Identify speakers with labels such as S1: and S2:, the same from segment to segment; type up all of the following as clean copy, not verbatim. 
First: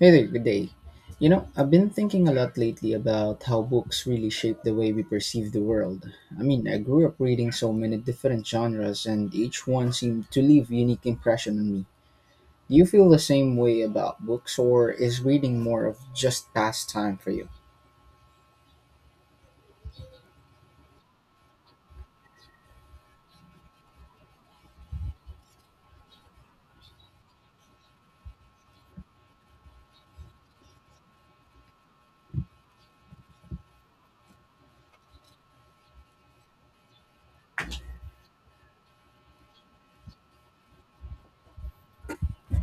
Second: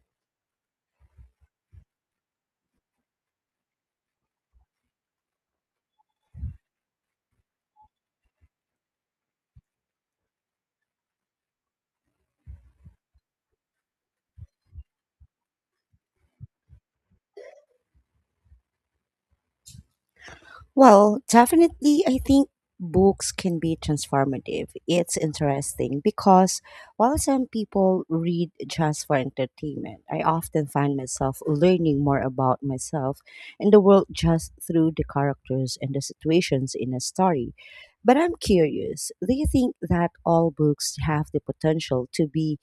S1: Hey there, good day. You know, I've been thinking a lot lately about how books really shape the way we perceive the world. I mean, I grew up reading so many different genres, and each one seemed to leave unique impression on me. Do you feel the same way about books, or is reading more of just pastime for you?
S2: Well, definitely, I think books can be transformative. It's interesting because while some people read just for entertainment, I often find myself learning more about myself and the world just through the characters and the situations in a story. But I'm curious, do you think that all books have the potential to be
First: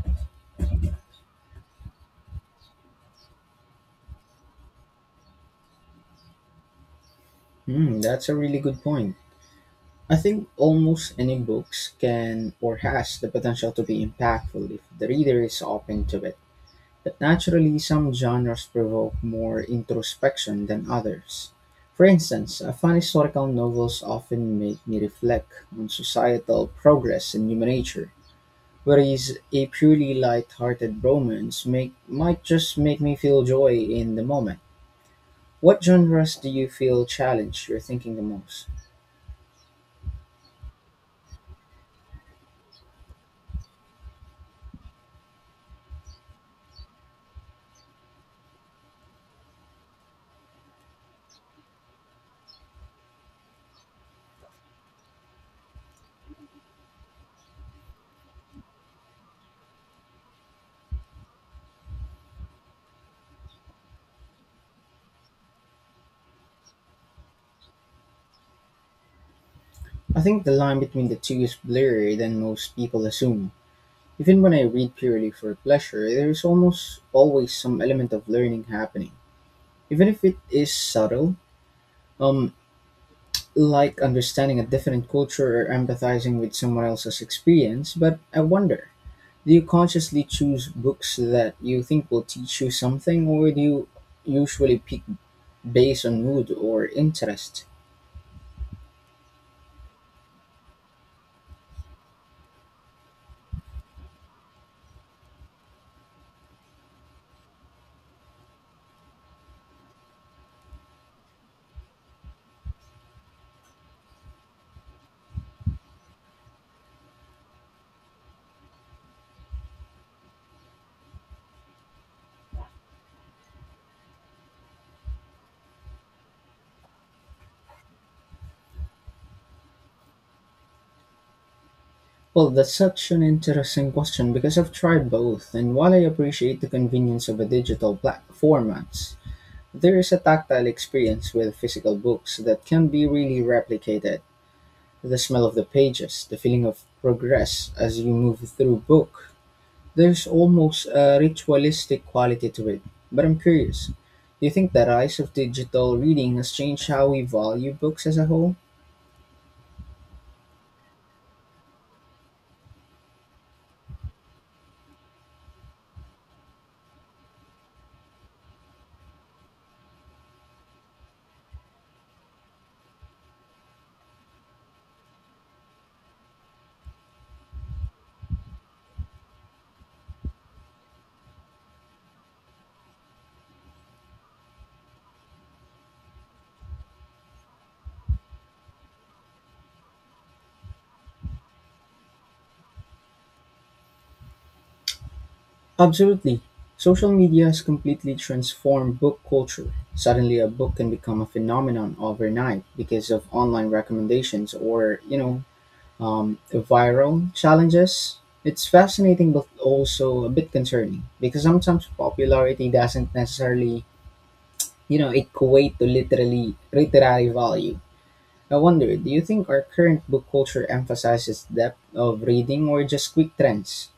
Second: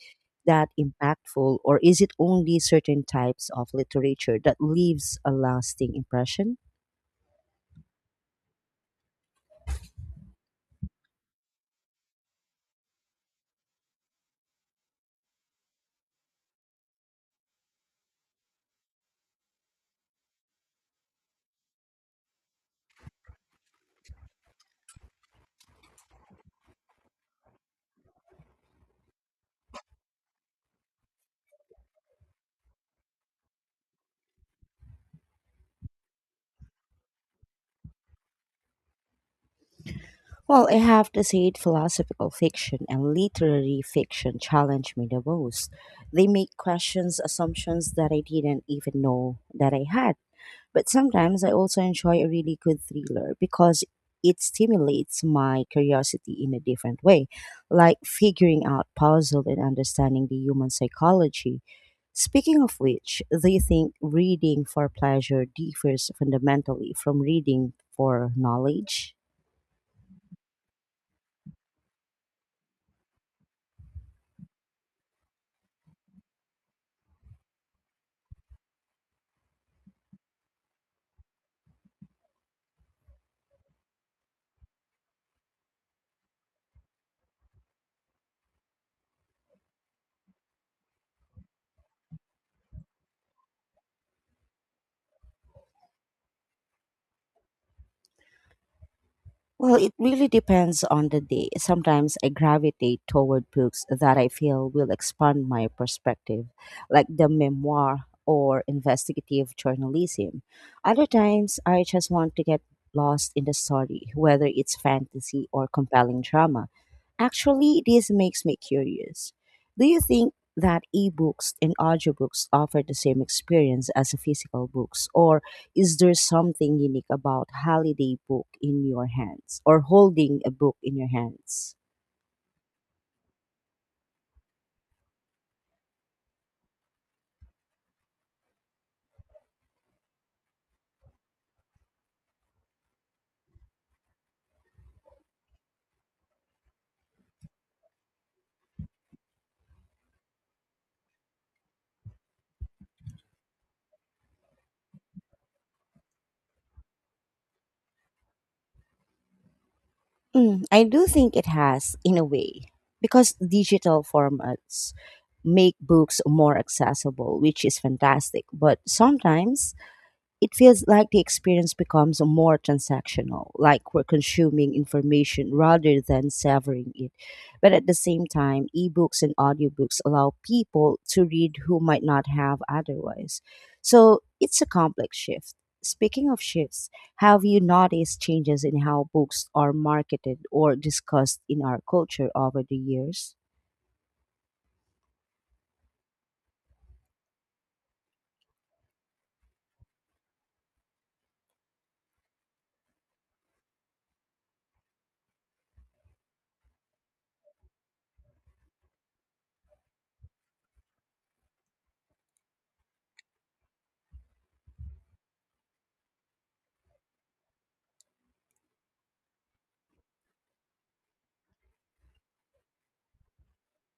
S2: that impactful, or is it only certain types of literature that leaves a lasting impression?
S1: Hmm, that's a really good point. I think almost any books can or has the potential to be impactful if the reader is open to it. But naturally some genres provoke more introspection than others. For instance, fun historical novels often make me reflect on societal progress and human nature, whereas a purely light-hearted might just make me feel joy in the moment. What genres do you feel challenged your thinking the most?
S2: Well, I have to say, it, philosophical fiction and literary fiction challenge me the most. They make questions, assumptions that I didn't even know that I had. But sometimes I also enjoy a really good thriller because it stimulates my curiosity in a different way, like figuring out puzzle and understanding the human psychology. Speaking of which, do you think reading for pleasure differs fundamentally from reading for knowledge?
S1: I think the line between the two is blurrier than most people assume. Even when I read purely for pleasure, there is almost always some element of learning happening, even if it is subtle, um, like understanding a different culture or empathizing with someone else's experience. But I wonder, do you consciously choose books that you think will teach you something, or do you usually pick based on mood or interest?
S2: Well, it really depends on the day. Sometimes I gravitate toward books that I feel will expand my perspective, like the memoir or investigative journalism. Other times, I just want to get lost in the story, whether it's fantasy or compelling drama. Actually, this makes me curious. Do you think that ebooks and audiobooks offer the same experience as physical books, or is there something unique about holiday book in your hands or holding a book in your hands?
S1: Well, that's such an interesting question because I've tried both, and while I appreciate the convenience of a formats, there is a tactile experience with physical books that can be really replicated, the smell of the pages, the feeling of progress as you move through book. There's almost a ritualistic quality to it. But I'm curious, do you think the rise of digital reading has changed how we value books as a whole?
S2: Mm, I do think it has in a way because digital formats make books more accessible, which is fantastic. But sometimes it feels like the experience becomes more transactional, like we're consuming information rather than savoring it. But at the same time, ebooks and audiobooks allow people to read who might not have otherwise. So it's a complex shift. Speaking of shifts, have you noticed changes in how books are marketed or discussed in our culture over the years?
S1: Absolutely. Social media has completely transformed book culture. Suddenly a book can become a phenomenon overnight because of online recommendations or, viral challenges. It's fascinating, but also a bit concerning because sometimes popularity doesn't necessarily equate to literally literary value. I wonder, do you think our current book culture emphasizes depth of reading or just quick trends?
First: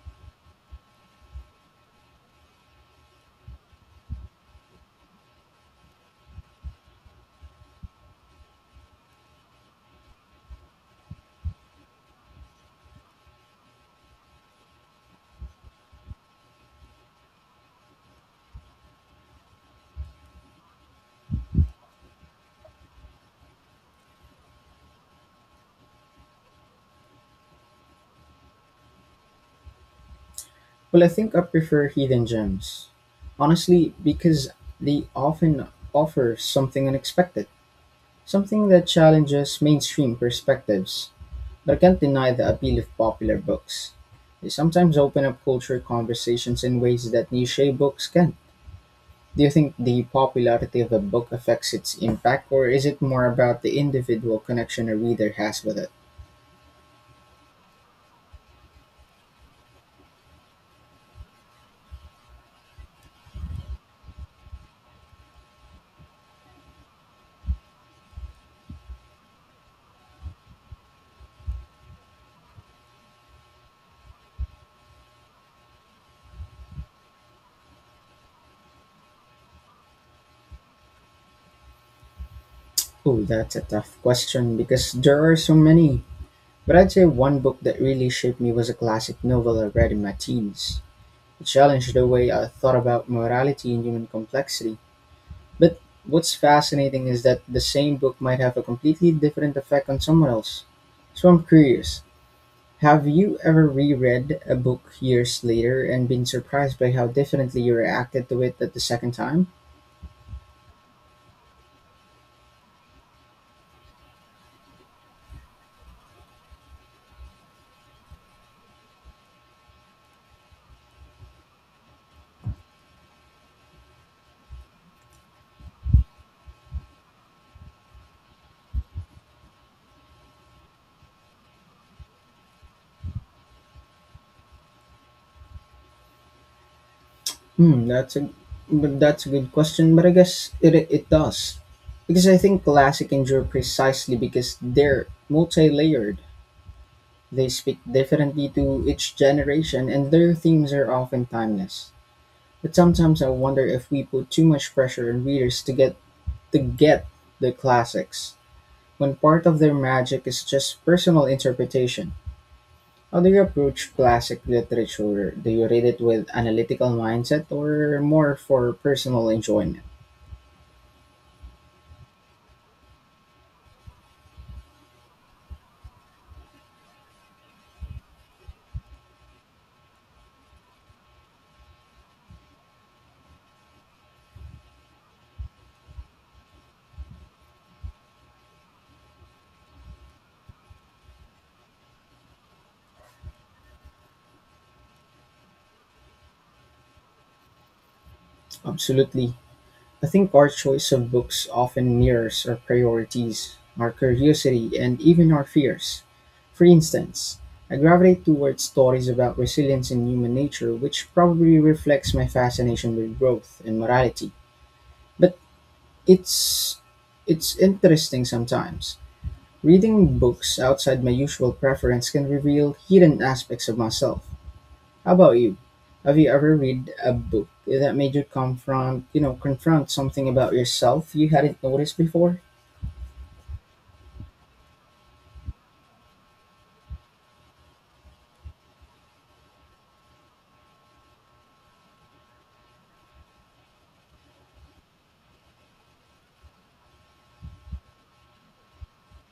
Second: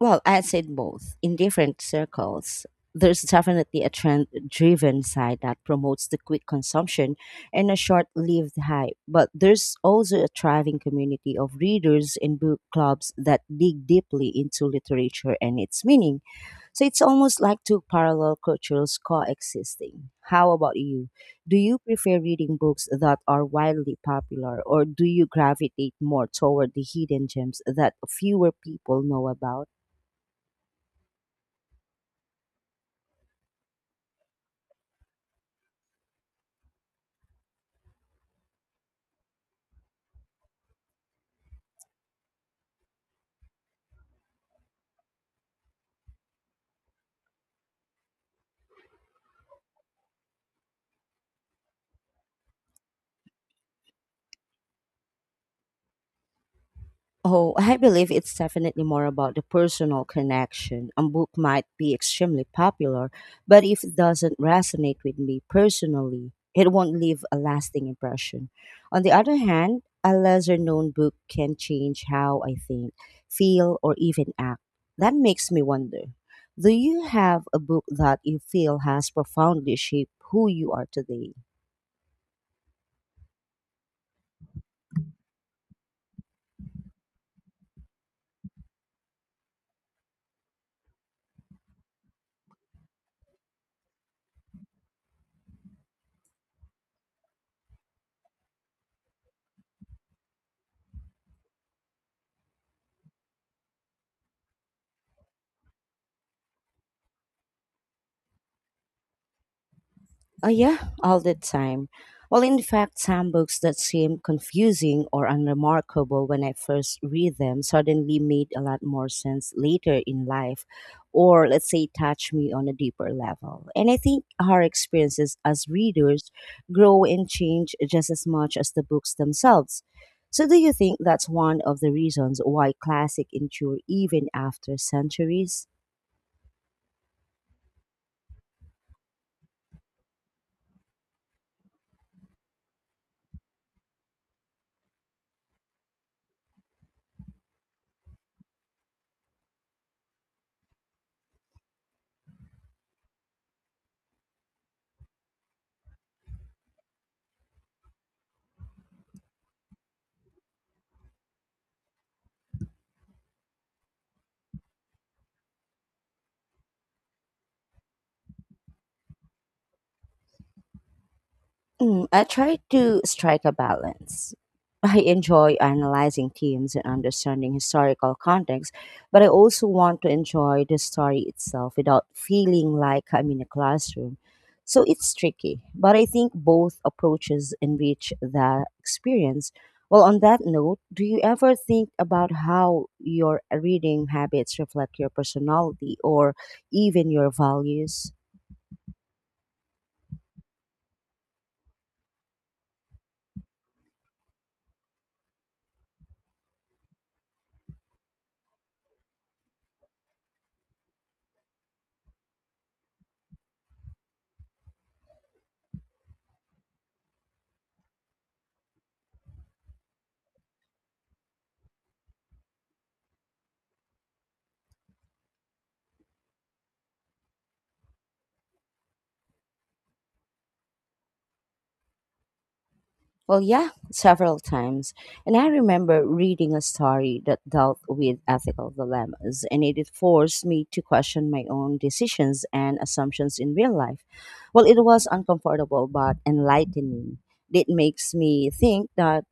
S2: Well, I'd say both. In different circles, there's definitely a trend driven side that promotes the quick consumption and a short lived hype. But there's also a thriving community of readers and book clubs that dig deeply into literature and its meaning. So it's almost like two parallel cultures coexisting. How about you? Do you prefer reading books that are widely popular, or do you gravitate more toward the hidden gems that fewer people know about?
S1: Well, I think I prefer hidden gems, honestly, because they often offer something unexpected, something that challenges mainstream perspectives. But I can't deny the appeal of popular books. They sometimes open up culture conversations in ways that niche books can. Do you think the popularity of a book affects its impact, or is it more about the individual connection a reader has with it?
S2: Oh, I believe it's definitely more about the personal connection. A book might be extremely popular, but if it doesn't resonate with me personally, it won't leave a lasting impression. On the other hand, a lesser known book can change how I think, feel, or even act. That makes me wonder, do you have a book that you feel has profoundly shaped who you are today?
S1: Oh, that's a tough question because there are so many. But I'd say one book that really shaped me was a classic novel I read in my teens. It challenged the way I thought about morality and human complexity. But what's fascinating is that the same book might have a completely different effect on someone else. So I'm curious, have you ever reread a book years later and been surprised by how differently you reacted to it at the second time?
S2: Oh, yeah, all the time. Well, in fact, some books that seemed confusing or unremarkable when I first read them suddenly made a lot more sense later in life, or let's say, touch me on a deeper level. And I think our experiences as readers grow and change just as much as the books themselves. So, do you think that's one of the reasons why classic endure even after centuries?
S1: Hmm, that's a but that's a good question, but I guess it does. Because I think classic endure precisely because they're multi-layered. They speak differently to each generation and their themes are often timeless. But sometimes I wonder if we put too much pressure on readers to get the classics, when part of their magic is just personal interpretation. How do you approach classic literature? Do you read it with analytical mindset or more for personal enjoyment?
S2: Mm, I try to strike a balance. I enjoy analyzing teams and understanding historical context, but I also want to enjoy the story itself without feeling like I'm in a classroom. So it's tricky, but I think both approaches enrich the experience. Well, on that note, do you ever think about how your reading habits reflect your personality or even your values?
S1: Absolutely. I think our choice of books often mirrors our priorities, our curiosity, and even our fears. For instance, I gravitate towards stories about resilience and human nature, which probably reflects my fascination with growth and morality. But it's it's interesting sometimes. Reading books outside my usual preference can reveal hidden aspects of myself. How about you? Have you ever read a book that made you confront something about yourself you hadn't noticed before?
S2: Well, yeah, several times. And I remember reading a story that dealt with ethical dilemmas, and it forced me to question my own decisions and assumptions in real life. Well, it was uncomfortable but enlightening. It makes me think that,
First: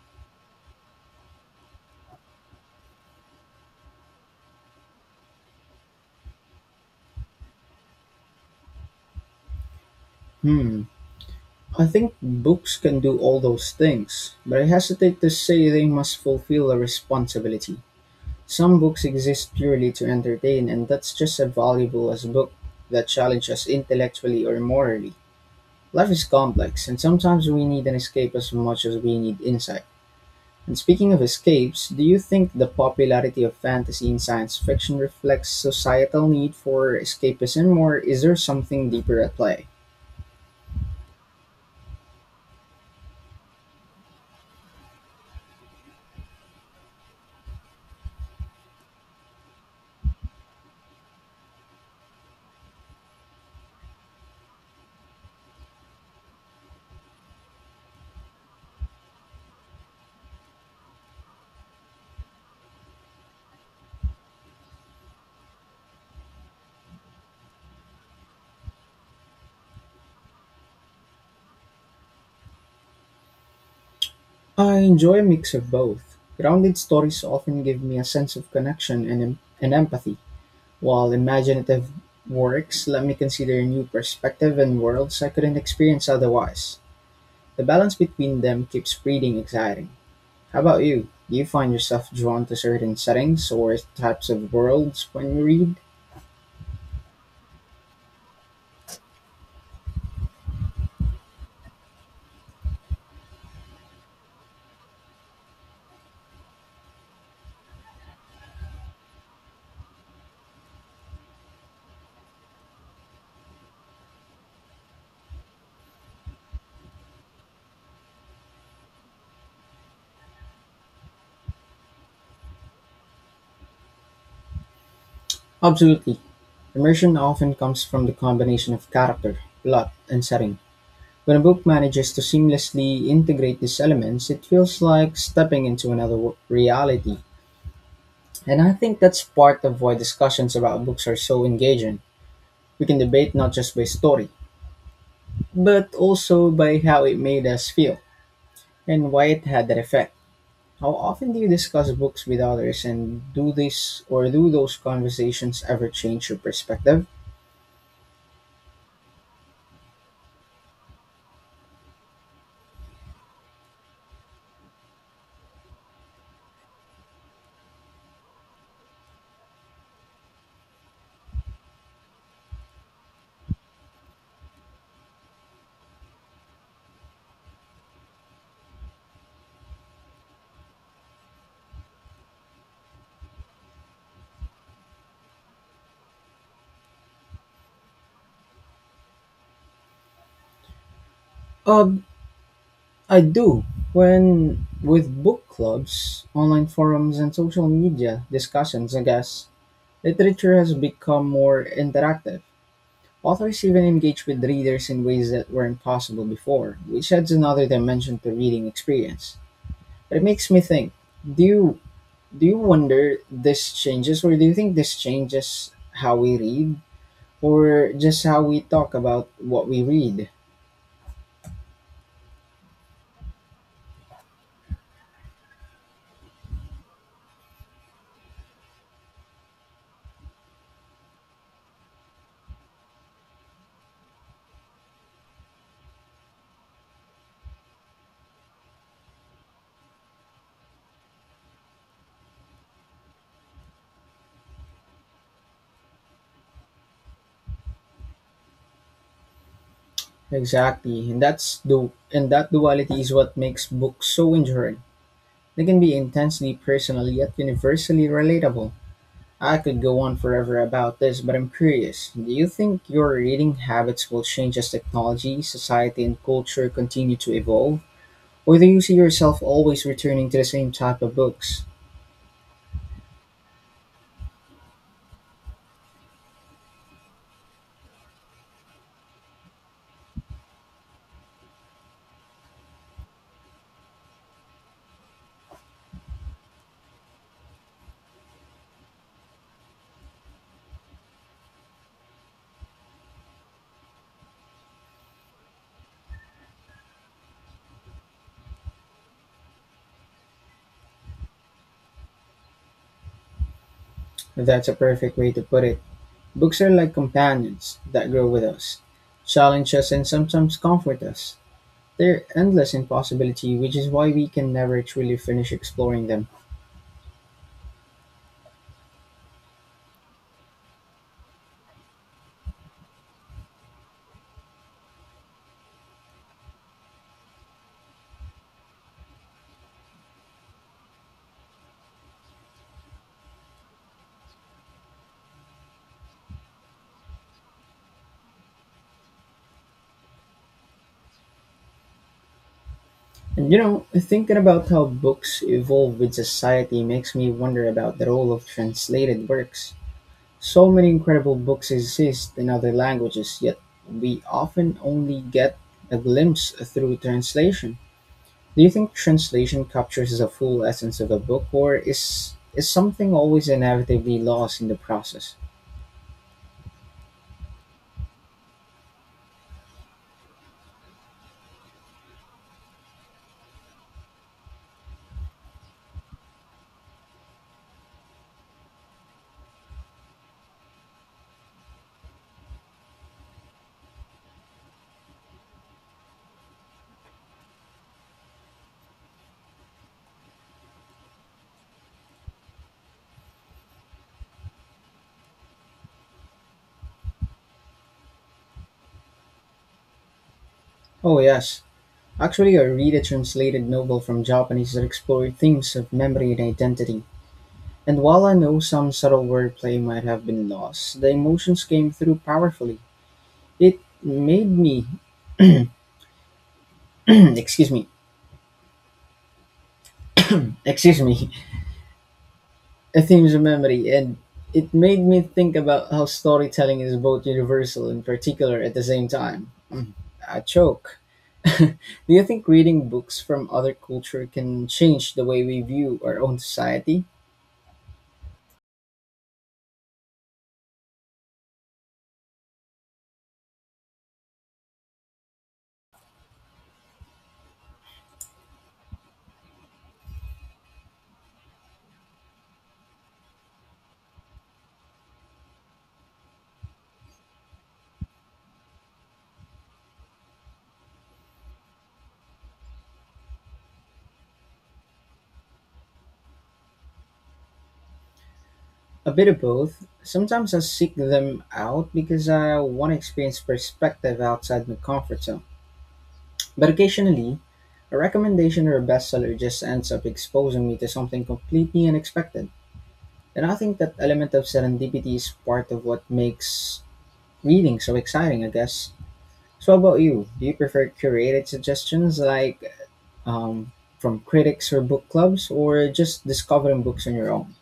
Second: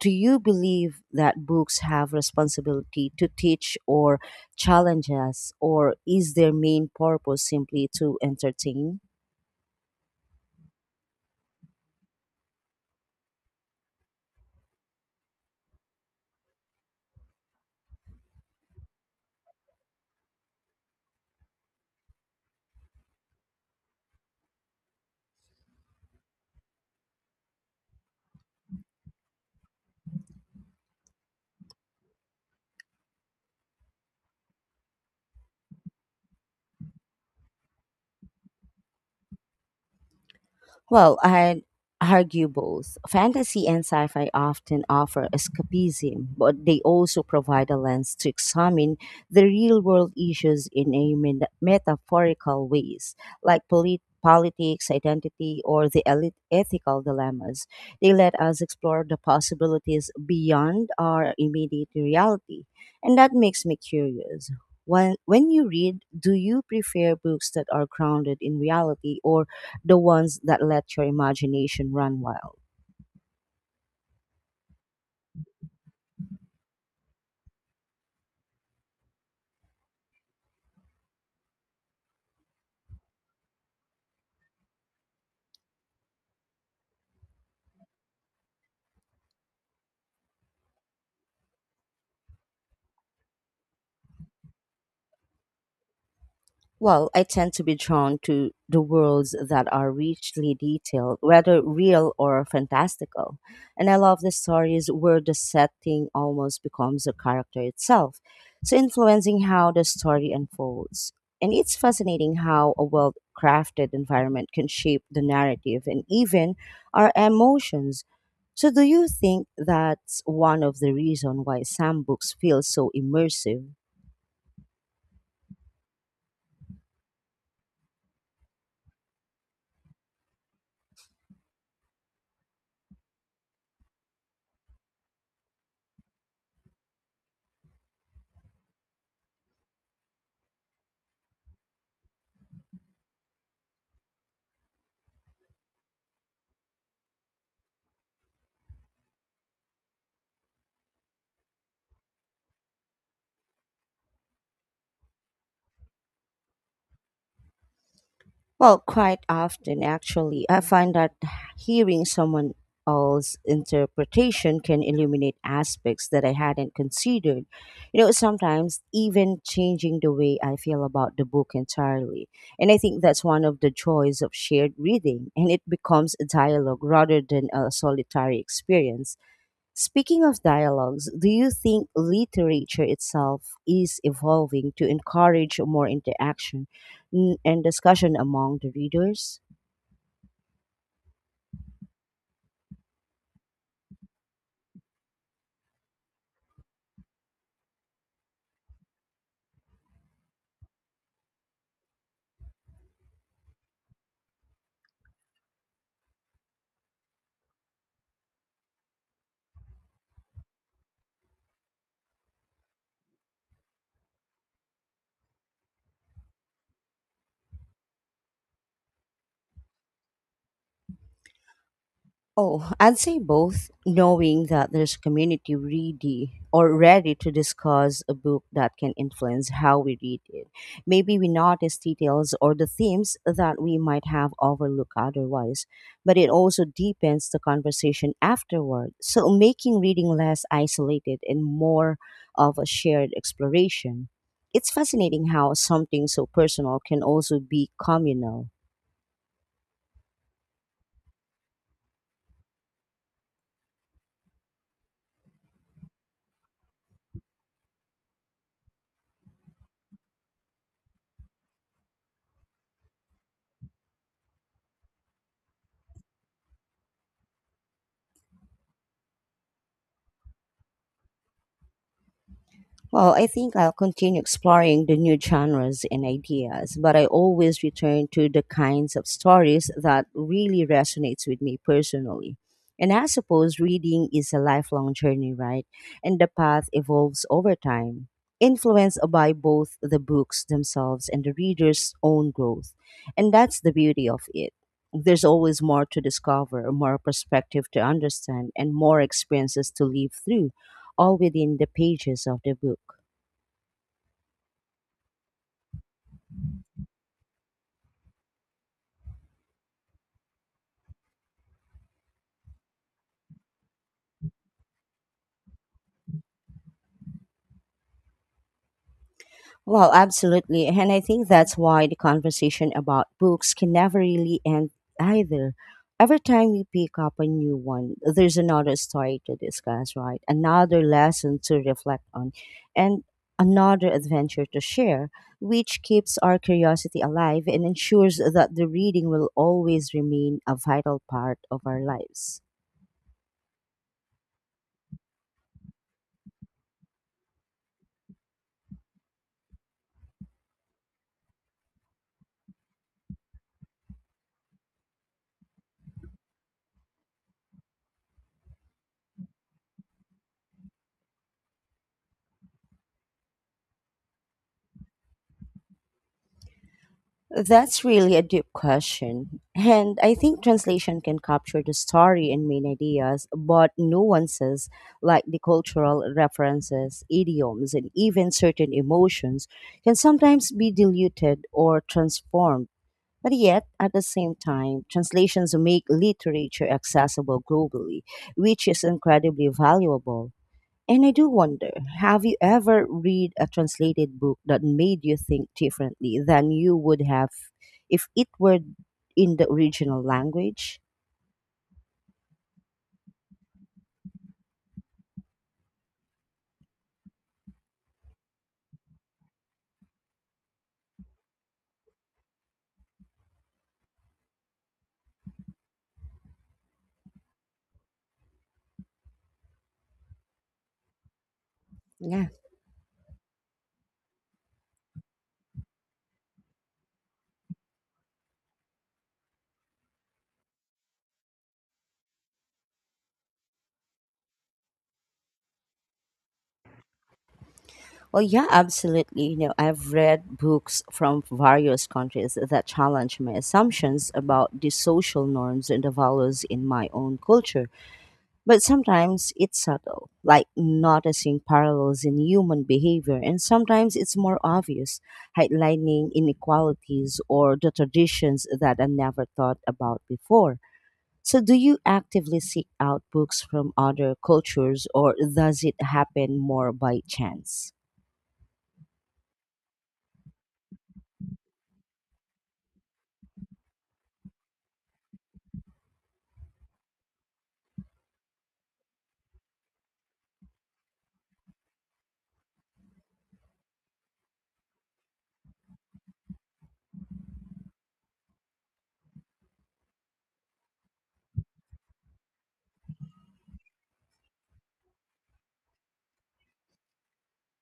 S2: do you believe that books have responsibility to teach or challenge us, or is their main purpose simply to entertain?
S1: Hmm. I think books can do all those things, but I hesitate to say they must fulfill a responsibility. Some books exist purely to entertain, and that's just as valuable as a book that challenges us intellectually or morally. Life is complex, and sometimes we need an escape as much as we need insight. And speaking of escapes, do you think the popularity of fantasy and science fiction reflects societal need for escapism, or is there something deeper at play?
S2: Well, I'd argue both. Fantasy and sci fi often offer escapism, but they also provide a lens to examine the real world issues in a metaphorical ways, like politics, identity, or the elite ethical dilemmas. They let us explore the possibilities beyond our immediate reality. And that makes me curious. When you read, do you prefer books that are grounded in reality or the ones that let your imagination run wild.
S1: I enjoy a mix of both. Grounded stories often give me a sense of connection and empathy, while imaginative works let me consider new perspective and worlds I couldn't experience otherwise. The balance between them keeps reading exciting. How about you? Do you find yourself drawn to certain settings or types of worlds when you read?
S2: Well, I tend to be drawn to the worlds that are richly detailed, whether real or fantastical. And I love the stories where the setting almost becomes a character itself, so influencing how the story unfolds. And it's fascinating how a well crafted environment can shape the narrative and even our emotions. So, do you think that's one of the reasons why some books feel so immersive?
S1: Absolutely. Immersion often comes from the combination of character, plot, and setting. When a book manages to seamlessly integrate these elements, it feels like stepping into another reality. And I think that's part of why discussions about books are so engaging. We can debate not just by story, but also by how it made us feel and why it had that effect. How often do you discuss books with others, and do this or do those conversations ever change your perspective?
S2: Well, quite often, actually. I find that hearing someone else's interpretation can illuminate aspects that I hadn't considered. You know, sometimes even changing the way I feel about the book entirely. And I think that's one of the joys of shared reading, and it becomes a dialogue rather than a solitary experience. Speaking of dialogues, do you think literature itself is evolving to encourage more interaction and discussion among the readers?
S1: Uh, I do, when with book clubs, online forums, and social media discussions, I guess. Literature has become more interactive. Authors even engage with readers in ways that weren't possible before, which adds another dimension to reading experience. But it makes me think, do you do you wonder this changes, or do you think this changes how we read or just how we talk about what we read?
S2: Oh, I'd say both, knowing that there's a community ready or ready to discuss a book that can influence how we read it. Maybe we notice details or the themes that we might have overlooked otherwise, but it also deepens the conversation afterward, so making reading less isolated and more of a shared exploration. It's fascinating how something so personal can also be communal.
S1: Exactly. And that duality is what makes books so enduring. They can be intensely personal yet universally relatable. I could go on forever about this, but I'm curious. Do you think your reading habits will change as technology, society, and culture continue to evolve? Or do you see yourself always returning to the same type of books?
S2: Well, I think I'll continue exploring the new genres and ideas, but I always return to the kinds of stories that really resonates with me personally. And I suppose reading is a lifelong journey, right? And the path evolves over time, influenced by both the books themselves and the reader's own growth. And that's the beauty of it. There's always more to discover, more perspective to understand, and more experiences to live through all within the pages of the book.
S1: That's a perfect way to put it. Books are like companions that grow with us, challenge us, and sometimes comfort us. They're endless in possibility, which is why we can never truly finish exploring them.
S2: Well, absolutely. And I think that's why the conversation about books can never really end either. Every time we pick up a new one, there's another story to discuss, right? Another lesson to reflect on, and another adventure to share, which keeps our curiosity alive and ensures that the reading will always remain a vital part of our lives.
S1: And you know, thinking about how books evolve with society makes me wonder about the role of translated works. So many incredible books exist in other languages, yet we often only get a glimpse through translation. Do you think translation captures the full essence of a book, or is something always inevitably lost in the process?
S2: That's really a deep question. And I think translation can capture the story and main ideas, but nuances like the cultural references, idioms, and even certain emotions can sometimes be diluted or transformed. But yet, at the same time, translations make literature accessible globally, which is incredibly valuable. And I do wonder, have you ever read a translated book that made you think differently than you would have if it were in the original language?
S1: Oh, yes. Actually, I read a translated novel from Japanese that explored themes of memory and identity. And while I know some subtle wordplay might have been lost, the emotions came through powerfully. It made me, excuse me, excuse me,
S2: Yeah.
S1: a themes of memory, and it made me think about how storytelling is both universal and particular at the same time. Mm, I choke. Do you think reading books from other culture can change the way we view our own society?
S2: Well, yeah, absolutely. You know, I've read books from various countries that challenge my assumptions about the social norms and the values in my own culture. But sometimes it's subtle, like noticing parallels in human behavior, and sometimes it's more obvious, highlighting inequalities or the traditions that I never thought about before. So, do you actively seek out books from other cultures, or does it happen more by chance?
S1: A bit of both. Sometimes I seek them out because I want to experience perspective outside my comfort zone. But occasionally, a recommendation or a bestseller just ends up exposing me to something completely unexpected. And I think that element of serendipity is part of what makes reading so exciting, I guess. So, how about you? Do you prefer curated suggestions like um, from critics or book clubs, or just discovering books on your own?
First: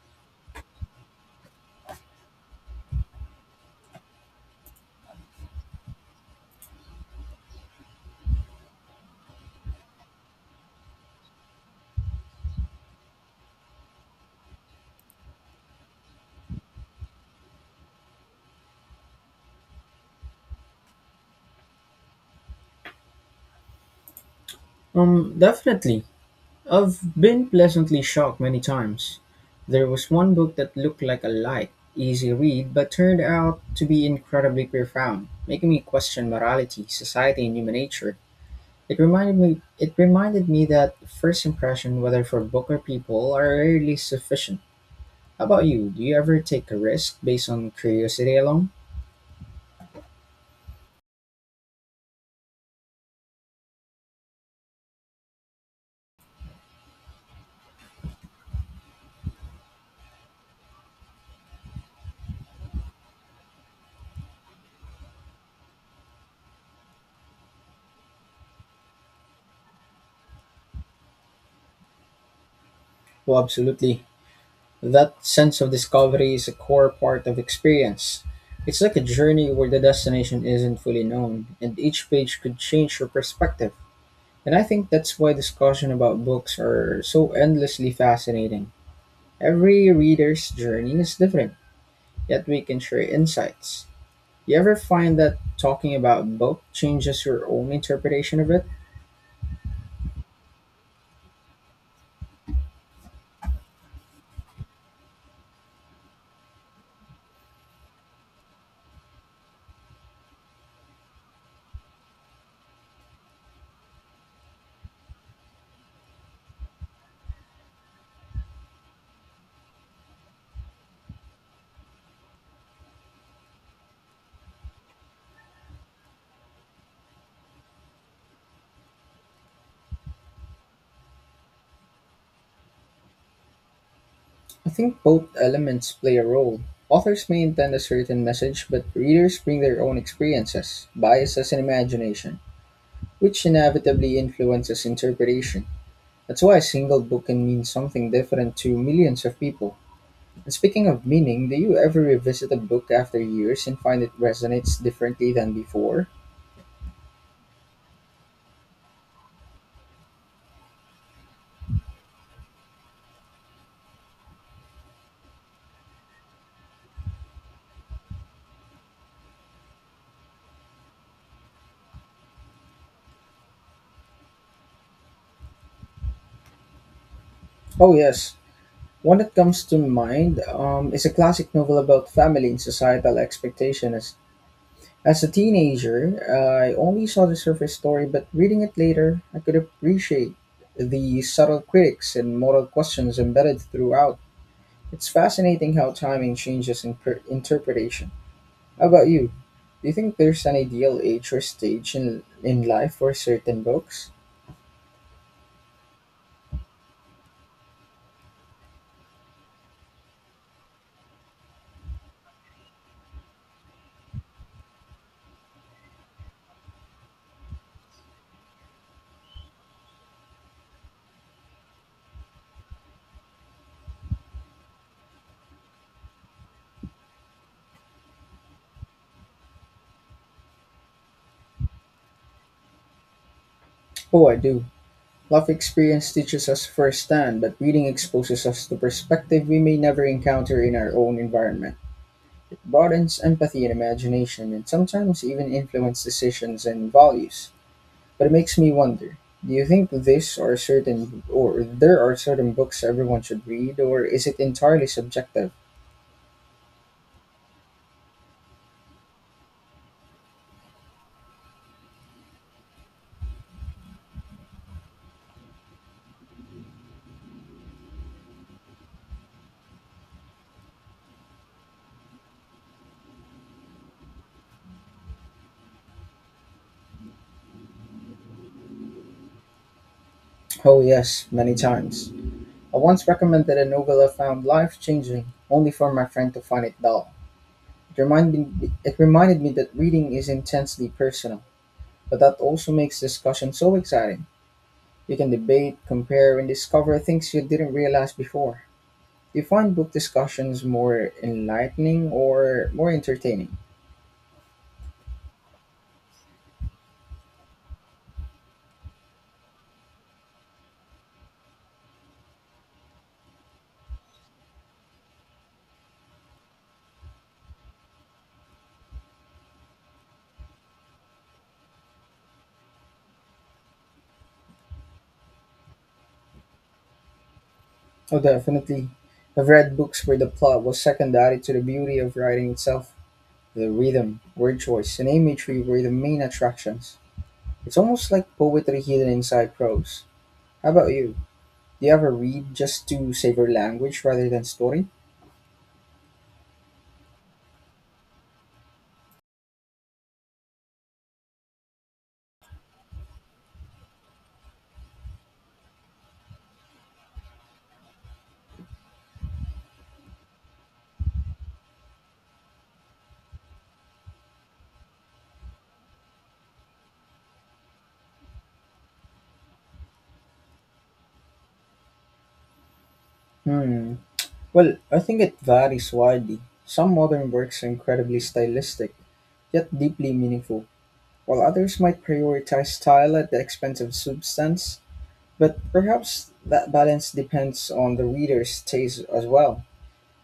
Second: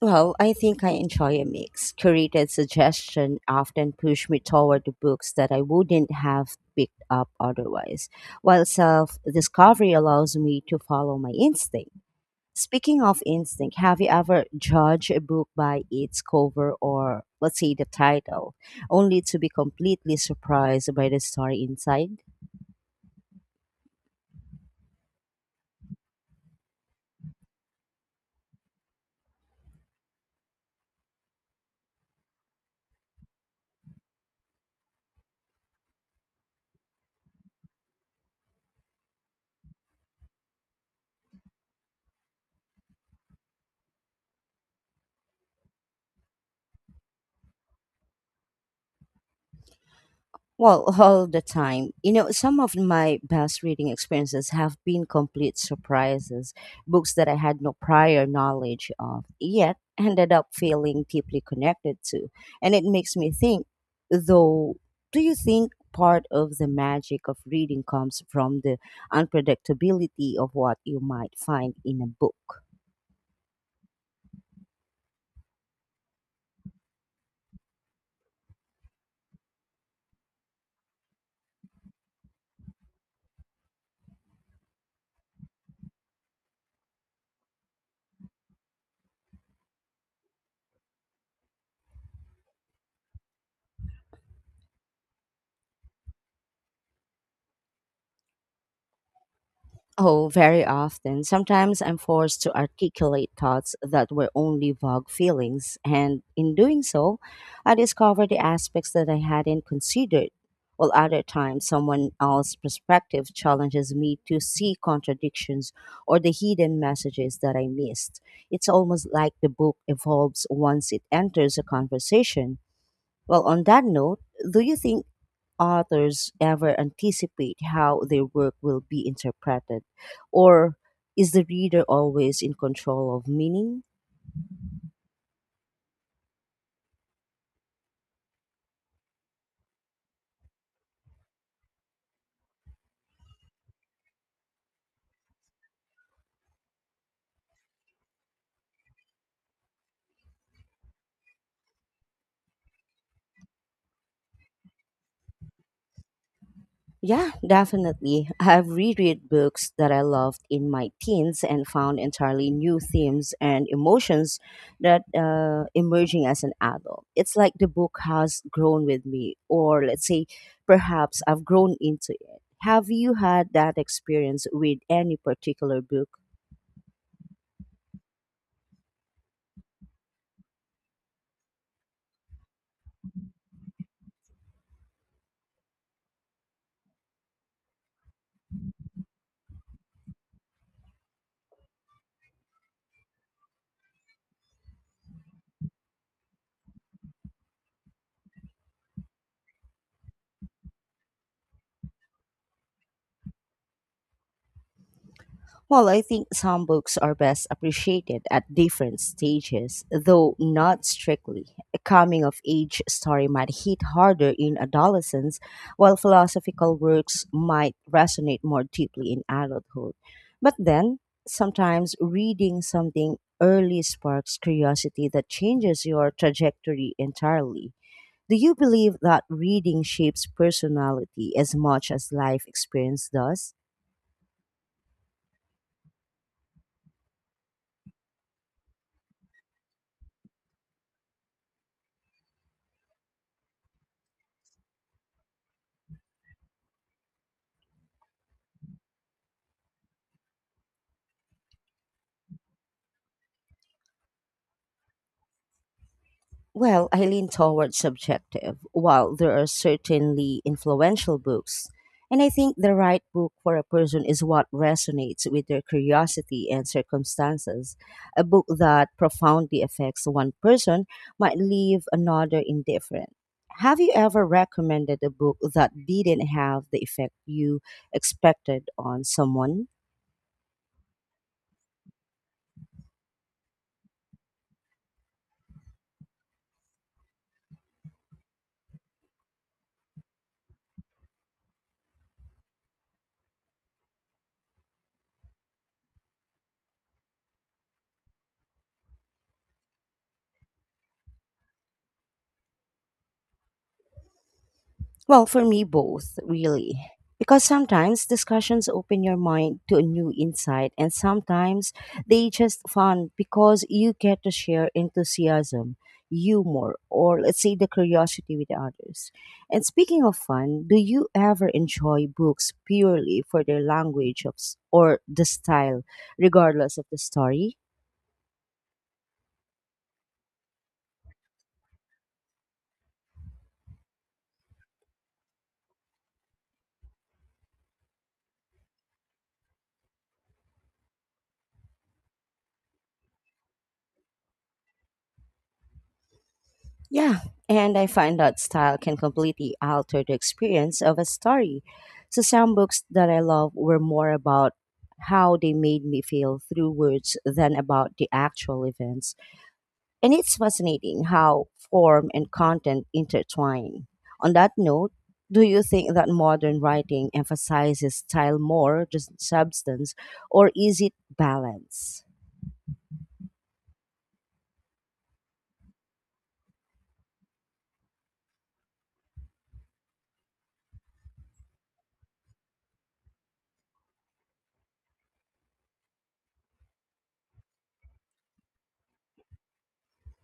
S2: Well, I think I enjoy a mix. Curated suggestion often push me toward the books that I wouldn't have picked up otherwise, while self discovery allows me to follow my instinct. Speaking of instinct, have you ever judged a book by its cover or, let's say, the title, only to be completely surprised by the story inside?
S1: Definitely. I've been pleasantly shocked many times. There was one book that looked like a light, easy read, but turned out to be incredibly profound, making me question morality, society, and human nature. It reminded me that first impression, whether for book or people, are rarely sufficient. How about you? Do you ever take a risk based on curiosity alone?
S2: Well, all the time. You know, some of my best reading experiences have been complete surprises, books that I had no prior knowledge of, yet ended up feeling deeply connected to. And it makes me think, though, do you think part of the magic of reading comes from the unpredictability of what you might find in a book?
S1: Oh, absolutely. That sense of discovery is a core part of experience. It's like a journey where the destination isn't fully known, and each page could change your perspective. And I think that's why discussion about books are so endlessly fascinating. Every reader's journey is different, yet we can share insights. You ever find that talking about book changes your own interpretation of it?
S2: Oh, very often. Sometimes I'm forced to articulate thoughts that were only vague feelings, and in doing so, I discover the aspects that I hadn't considered. While other times, someone else's perspective challenges me to see contradictions or the hidden messages that I missed. It's almost like the book evolves once it enters a conversation. Well, on that note, do you think authors ever anticipate how their work will be interpreted? Or is the reader always in control of meaning?
S1: I think both elements play a role. Authors may intend a certain message, but readers bring their own experiences, biases, and imagination, which inevitably influences interpretation. That's why a single book can mean something different to millions of people. And speaking of meaning, do you ever revisit a book after years and find it resonates differently than before?
S2: Yeah, definitely. I've reread books that I loved in my teens and found entirely new themes and emotions that emerging as an adult. It's like the book has grown with me, or let's say, perhaps I've grown into it. Have you had that experience with any particular book?
S1: Oh, yes. One that comes to mind is a classic novel about family and societal expectations. As a teenager, I only saw the surface story, but reading it later, I could appreciate the subtle critics and moral questions embedded throughout. It's fascinating how timing changes interpretation. How about you? Do you think there's an ideal age or stage in life for certain books?
S2: Well, I think some books are best appreciated at different stages, though not strictly. A coming of age story might hit harder in adolescence, while philosophical works might resonate more deeply in adulthood. But then, sometimes reading something early sparks curiosity that changes your trajectory entirely. Do you believe that reading shapes personality as much as life experience does?
S1: Oh, I do. Life experience teaches us firsthand, but reading exposes us to perspective we may never encounter in our own environment. Broadens empathy and imagination, and sometimes even influence decisions and values. But it makes me wonder: do you think this or certain or there are certain books everyone should read, or is it entirely subjective?
S2: Well, I lean towards subjective, while there are certainly influential books. And I think the right book for a person is what resonates with their curiosity and circumstances. A book that profoundly affects one person might leave another indifferent. Have you ever recommended a book that didn't have the effect you expected on someone?
S1: Oh yes, many times. I once recommended a novel I found life-changing, only for my friend to find it dull. It reminded it reminded me that reading is intensely personal, but that also makes discussion so exciting. You can debate, compare, and discover things you didn't realize before. Do you find book discussions more enlightening or more entertaining?
S2: Well, for me, both, really. Because sometimes discussions open your mind to a new insight, and sometimes they just fun because you get to share enthusiasm, humor, or let's say the curiosity with others. And speaking of fun, do you ever enjoy books purely for their or the style, regardless of the story?
S1: Oh, definitely. I've read books where the plot was secondary to the beauty of writing itself. The rhythm, word choice, and imagery were the main attractions. It's almost like poetry hidden inside prose. How about you? Do you ever read just to savor language rather than story?
S2: Yeah, and I find that style can completely alter the experience of a story. So, some books that I love were more about how they made me feel through words than about the actual events. And it's fascinating how form and content intertwine. On that note, do you think that modern writing emphasizes style more, just substance, or is it balance?
S1: Hmm. Well, I think it varies widely. Some modern works are incredibly stylistic, yet deeply meaningful while others might prioritize style at the expense of substance. But perhaps that balance depends on the reader's taste as well.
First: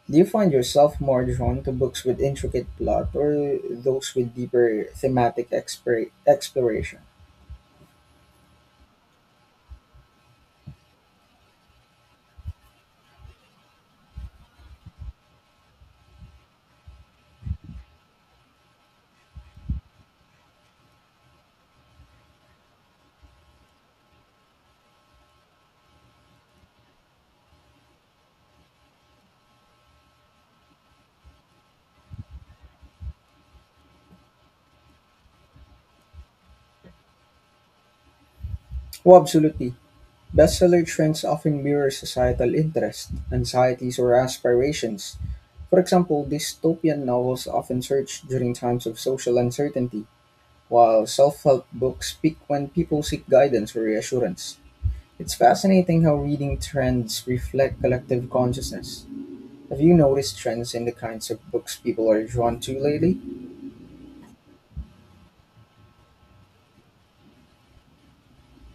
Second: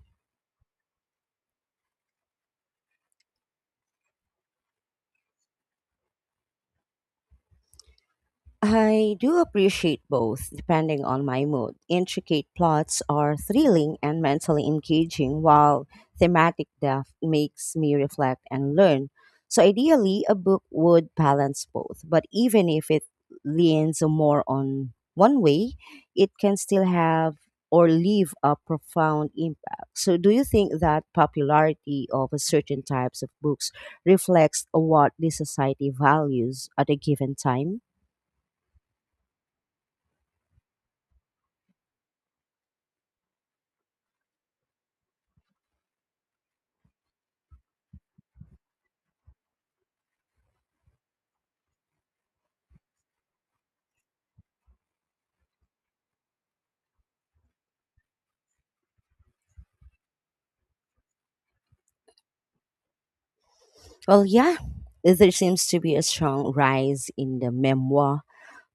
S1: Do you find yourself more drawn to books with intricate plot or those with deeper thematic exploration?
S2: I do appreciate both, depending on my mood. Intricate plots are thrilling and mentally engaging, while thematic depth makes me reflect and learn. So, ideally, a book would balance both, but even if it leans more on one way, it can still have or leave a profound impact. So, do you think that popularity of a certain types of books reflects what the society values at a given time?
S1: Oh, absolutely. Bestseller trends often mirror societal interests, anxieties, or aspirations. For example, dystopian novels often surge during times of social uncertainty. While self help books speak when people seek guidance or reassurance, it's fascinating how reading trends reflect collective consciousness. Have you noticed trends in the kinds of books people are drawn to lately?
S2: Well, yeah, there seems to be a strong rise in the memoir,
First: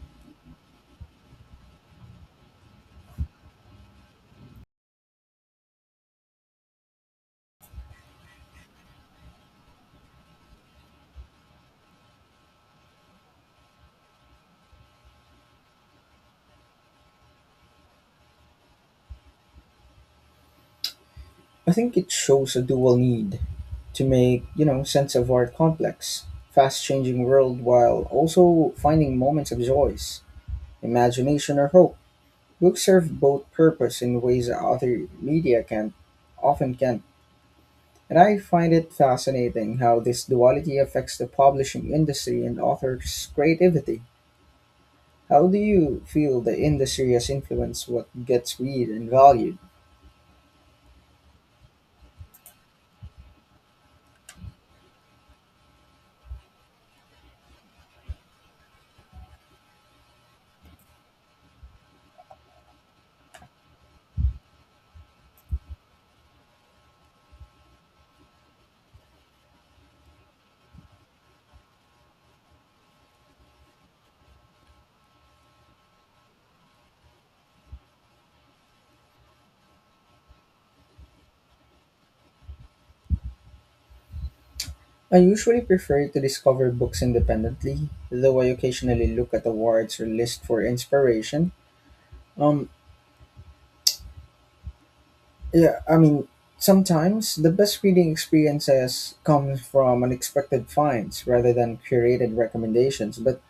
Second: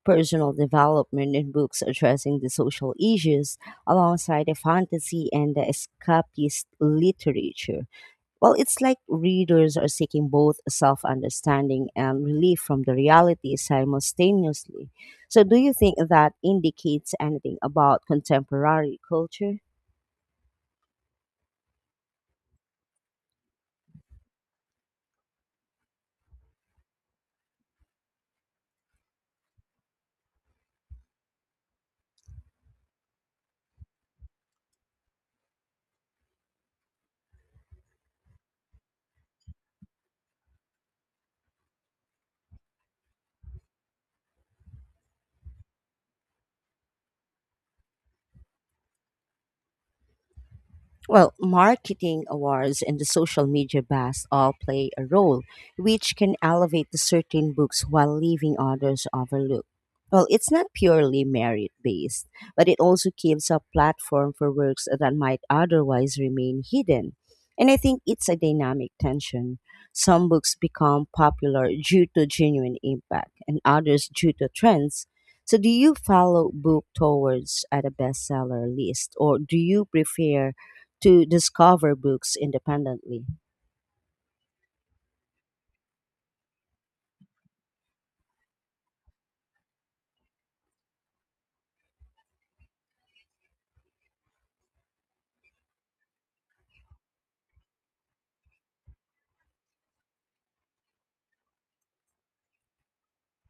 S2: personal development, and books addressing the social issues alongside the fantasy and the escapist literature. Well, it's like readers are seeking both self understanding and relief from the reality simultaneously. So, do you think that indicates anything about contemporary culture?
S1: I think it shows a dual need to make, you know, sense of our complex, fast changing world while also finding moments of joys, imagination, or hope. Books serve both purpose in ways that other media can often can't. And I find it fascinating how this duality affects the publishing industry and authors' creativity. How do you feel the industry has influenced what gets read and valued?
S2: Well, marketing awards and the social media buzz all play a role, which can elevate the certain books while leaving others overlooked. Well, it's not purely merit based, but it also gives a platform for works that might otherwise remain hidden. And I think it's a dynamic tension. Some books become popular due to genuine impact, and others due to trends. So, do you follow book towards at a bestseller list, or do you prefer to discover books independently?
S1: I usually prefer to discover books independently, though I occasionally look at awards or list for inspiration. Um, yeah, I mean, sometimes the best reading experiences come from unexpected finds rather than curated recommendations, but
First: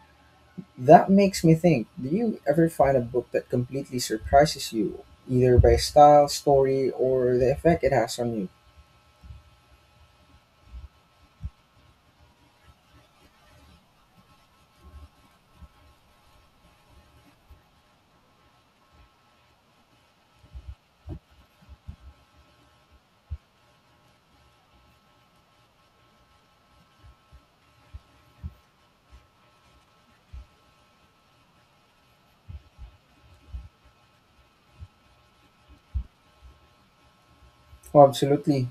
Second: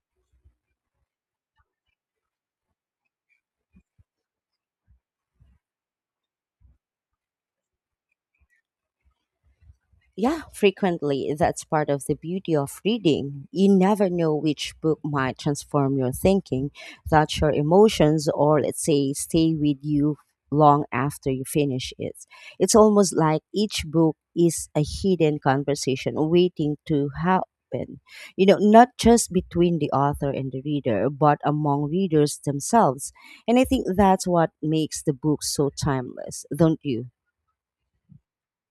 S1: that makes me think, do you ever find a book that completely surprises you, either by style, story, or the effect it has on you?
S2: Yeah, frequently. That's part of the beauty of reading. You never know which book might transform your thinking, touch your emotions, or let's say stay with you long after you finish it. It's almost like each book is a hidden conversation waiting to happen. You know, not just between the author and the reader, but among readers themselves. And I think that's what makes the book so timeless, don't you?
S1: Oh, absolutely.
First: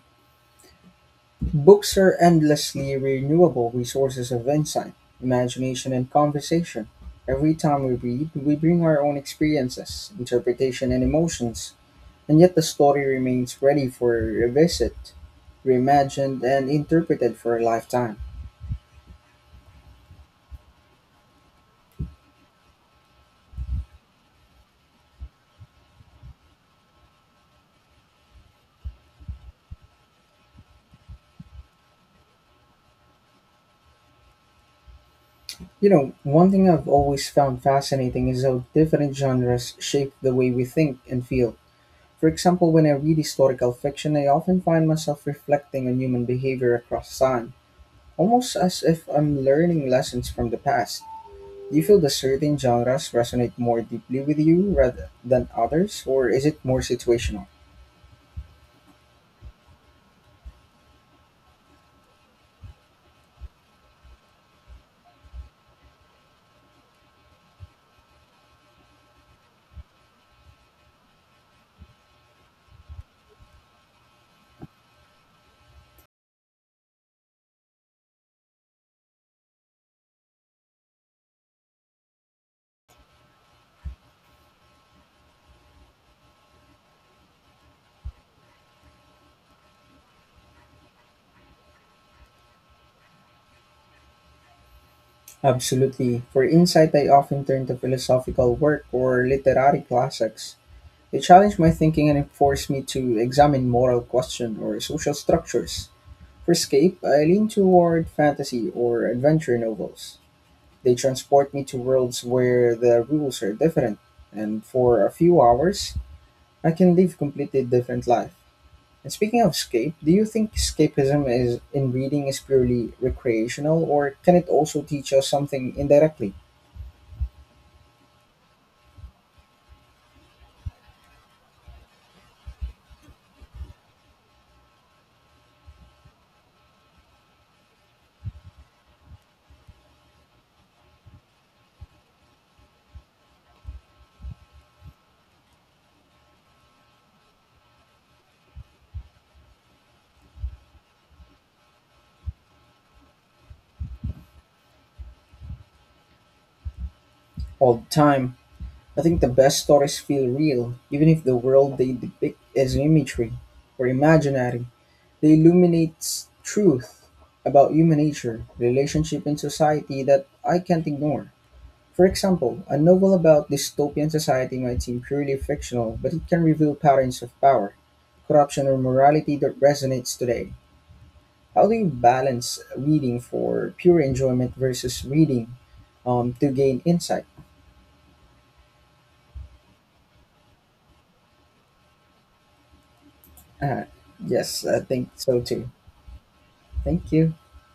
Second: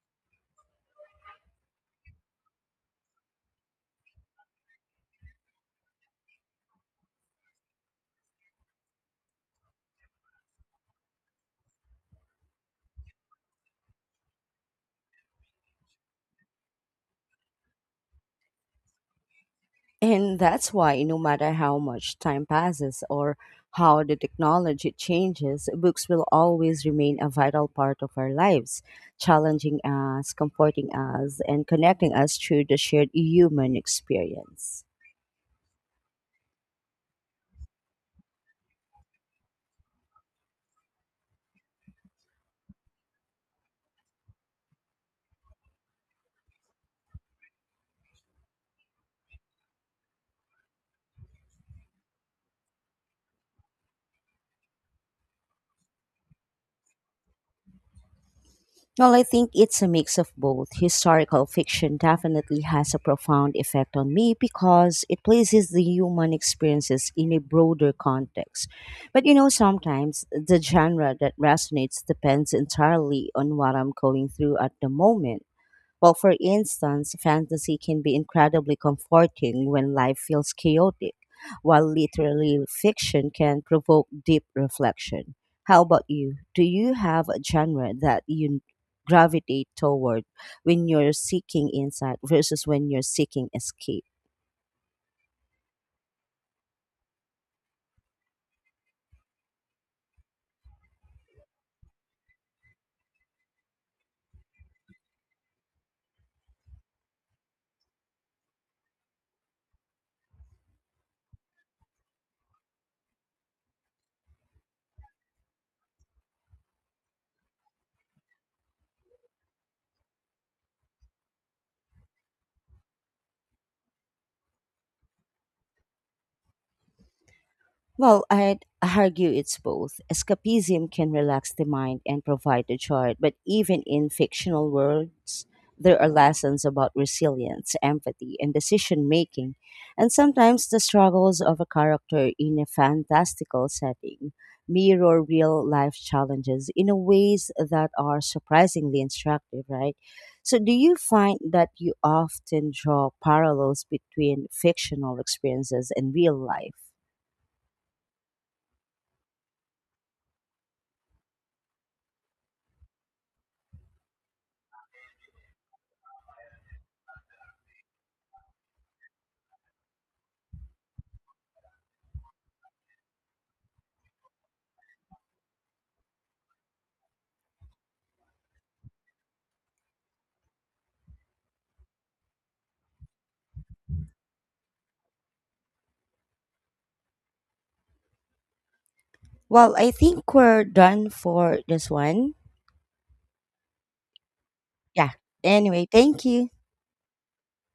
S1: Books are endlessly renewable resources of insight, imagination, and conversation. Every time we read, we bring our own experiences, interpretation, and emotions, and yet the story remains ready for revisit, reimagined, and interpreted for a lifetime.
S2: And that's why, no matter how much time passes or how the technology changes, books will always remain a vital part of our lives, challenging us, comforting us, and connecting us through the shared human experience.
S1: You know, one thing I've always found fascinating is how different genres shape the way we think and feel. For example, when I read historical fiction, I often find myself reflecting on human behavior across time, almost as if I'm learning lessons from the past. Do you feel the certain genres resonate more deeply with you rather than others, or is it more situational?
S2: Well, I think it's a mix of both. Historical fiction definitely has a profound effect on me because it places the human experiences in a broader context. But you know, sometimes the genre that resonates depends entirely on what I'm going through at the moment. Well, for instance, fantasy can be incredibly comforting when life feels chaotic, while literary fiction can provoke deep reflection. How about you? Do you have a genre that you gravitate toward when you're seeking insight versus when you're seeking escape?
S1: Absolutely. For insight, I often turn to philosophical work or literary classics. They challenge my thinking and force me to examine moral questions or social structures. For escape, I lean toward fantasy or adventure novels. They transport me to worlds where the rules are different, and for a few hours, I can live completely different life. And speaking of escape, do you think escapism is in reading is purely recreational, or can it also teach us something indirectly?
S2: Well, I'd argue it's both. Escapism can relax the mind and provide a joy, but even in fictional worlds, there are lessons about resilience, empathy, and decision making, and sometimes the struggles of a character in a fantastical setting mirror real life challenges in a ways that are surprisingly instructive, right? So do you find that you often draw parallels between fictional experiences and real life?
S1: All the time. I think the best stories feel real, even if the world they depict is imagery or imaginary. They illuminate truth about human nature, relationship, and society that I can't ignore. For example, a novel about dystopian society might seem purely fictional, but it can reveal patterns of power, corruption, or morality that resonates today. How do you balance reading for pure enjoyment versus reading to gain insight?
S2: Well, I think we're done for this one.
S1: Uh, yes, I think
S2: Yeah.
S1: so too.
S2: Anyway, thank you.
S1: Thank you.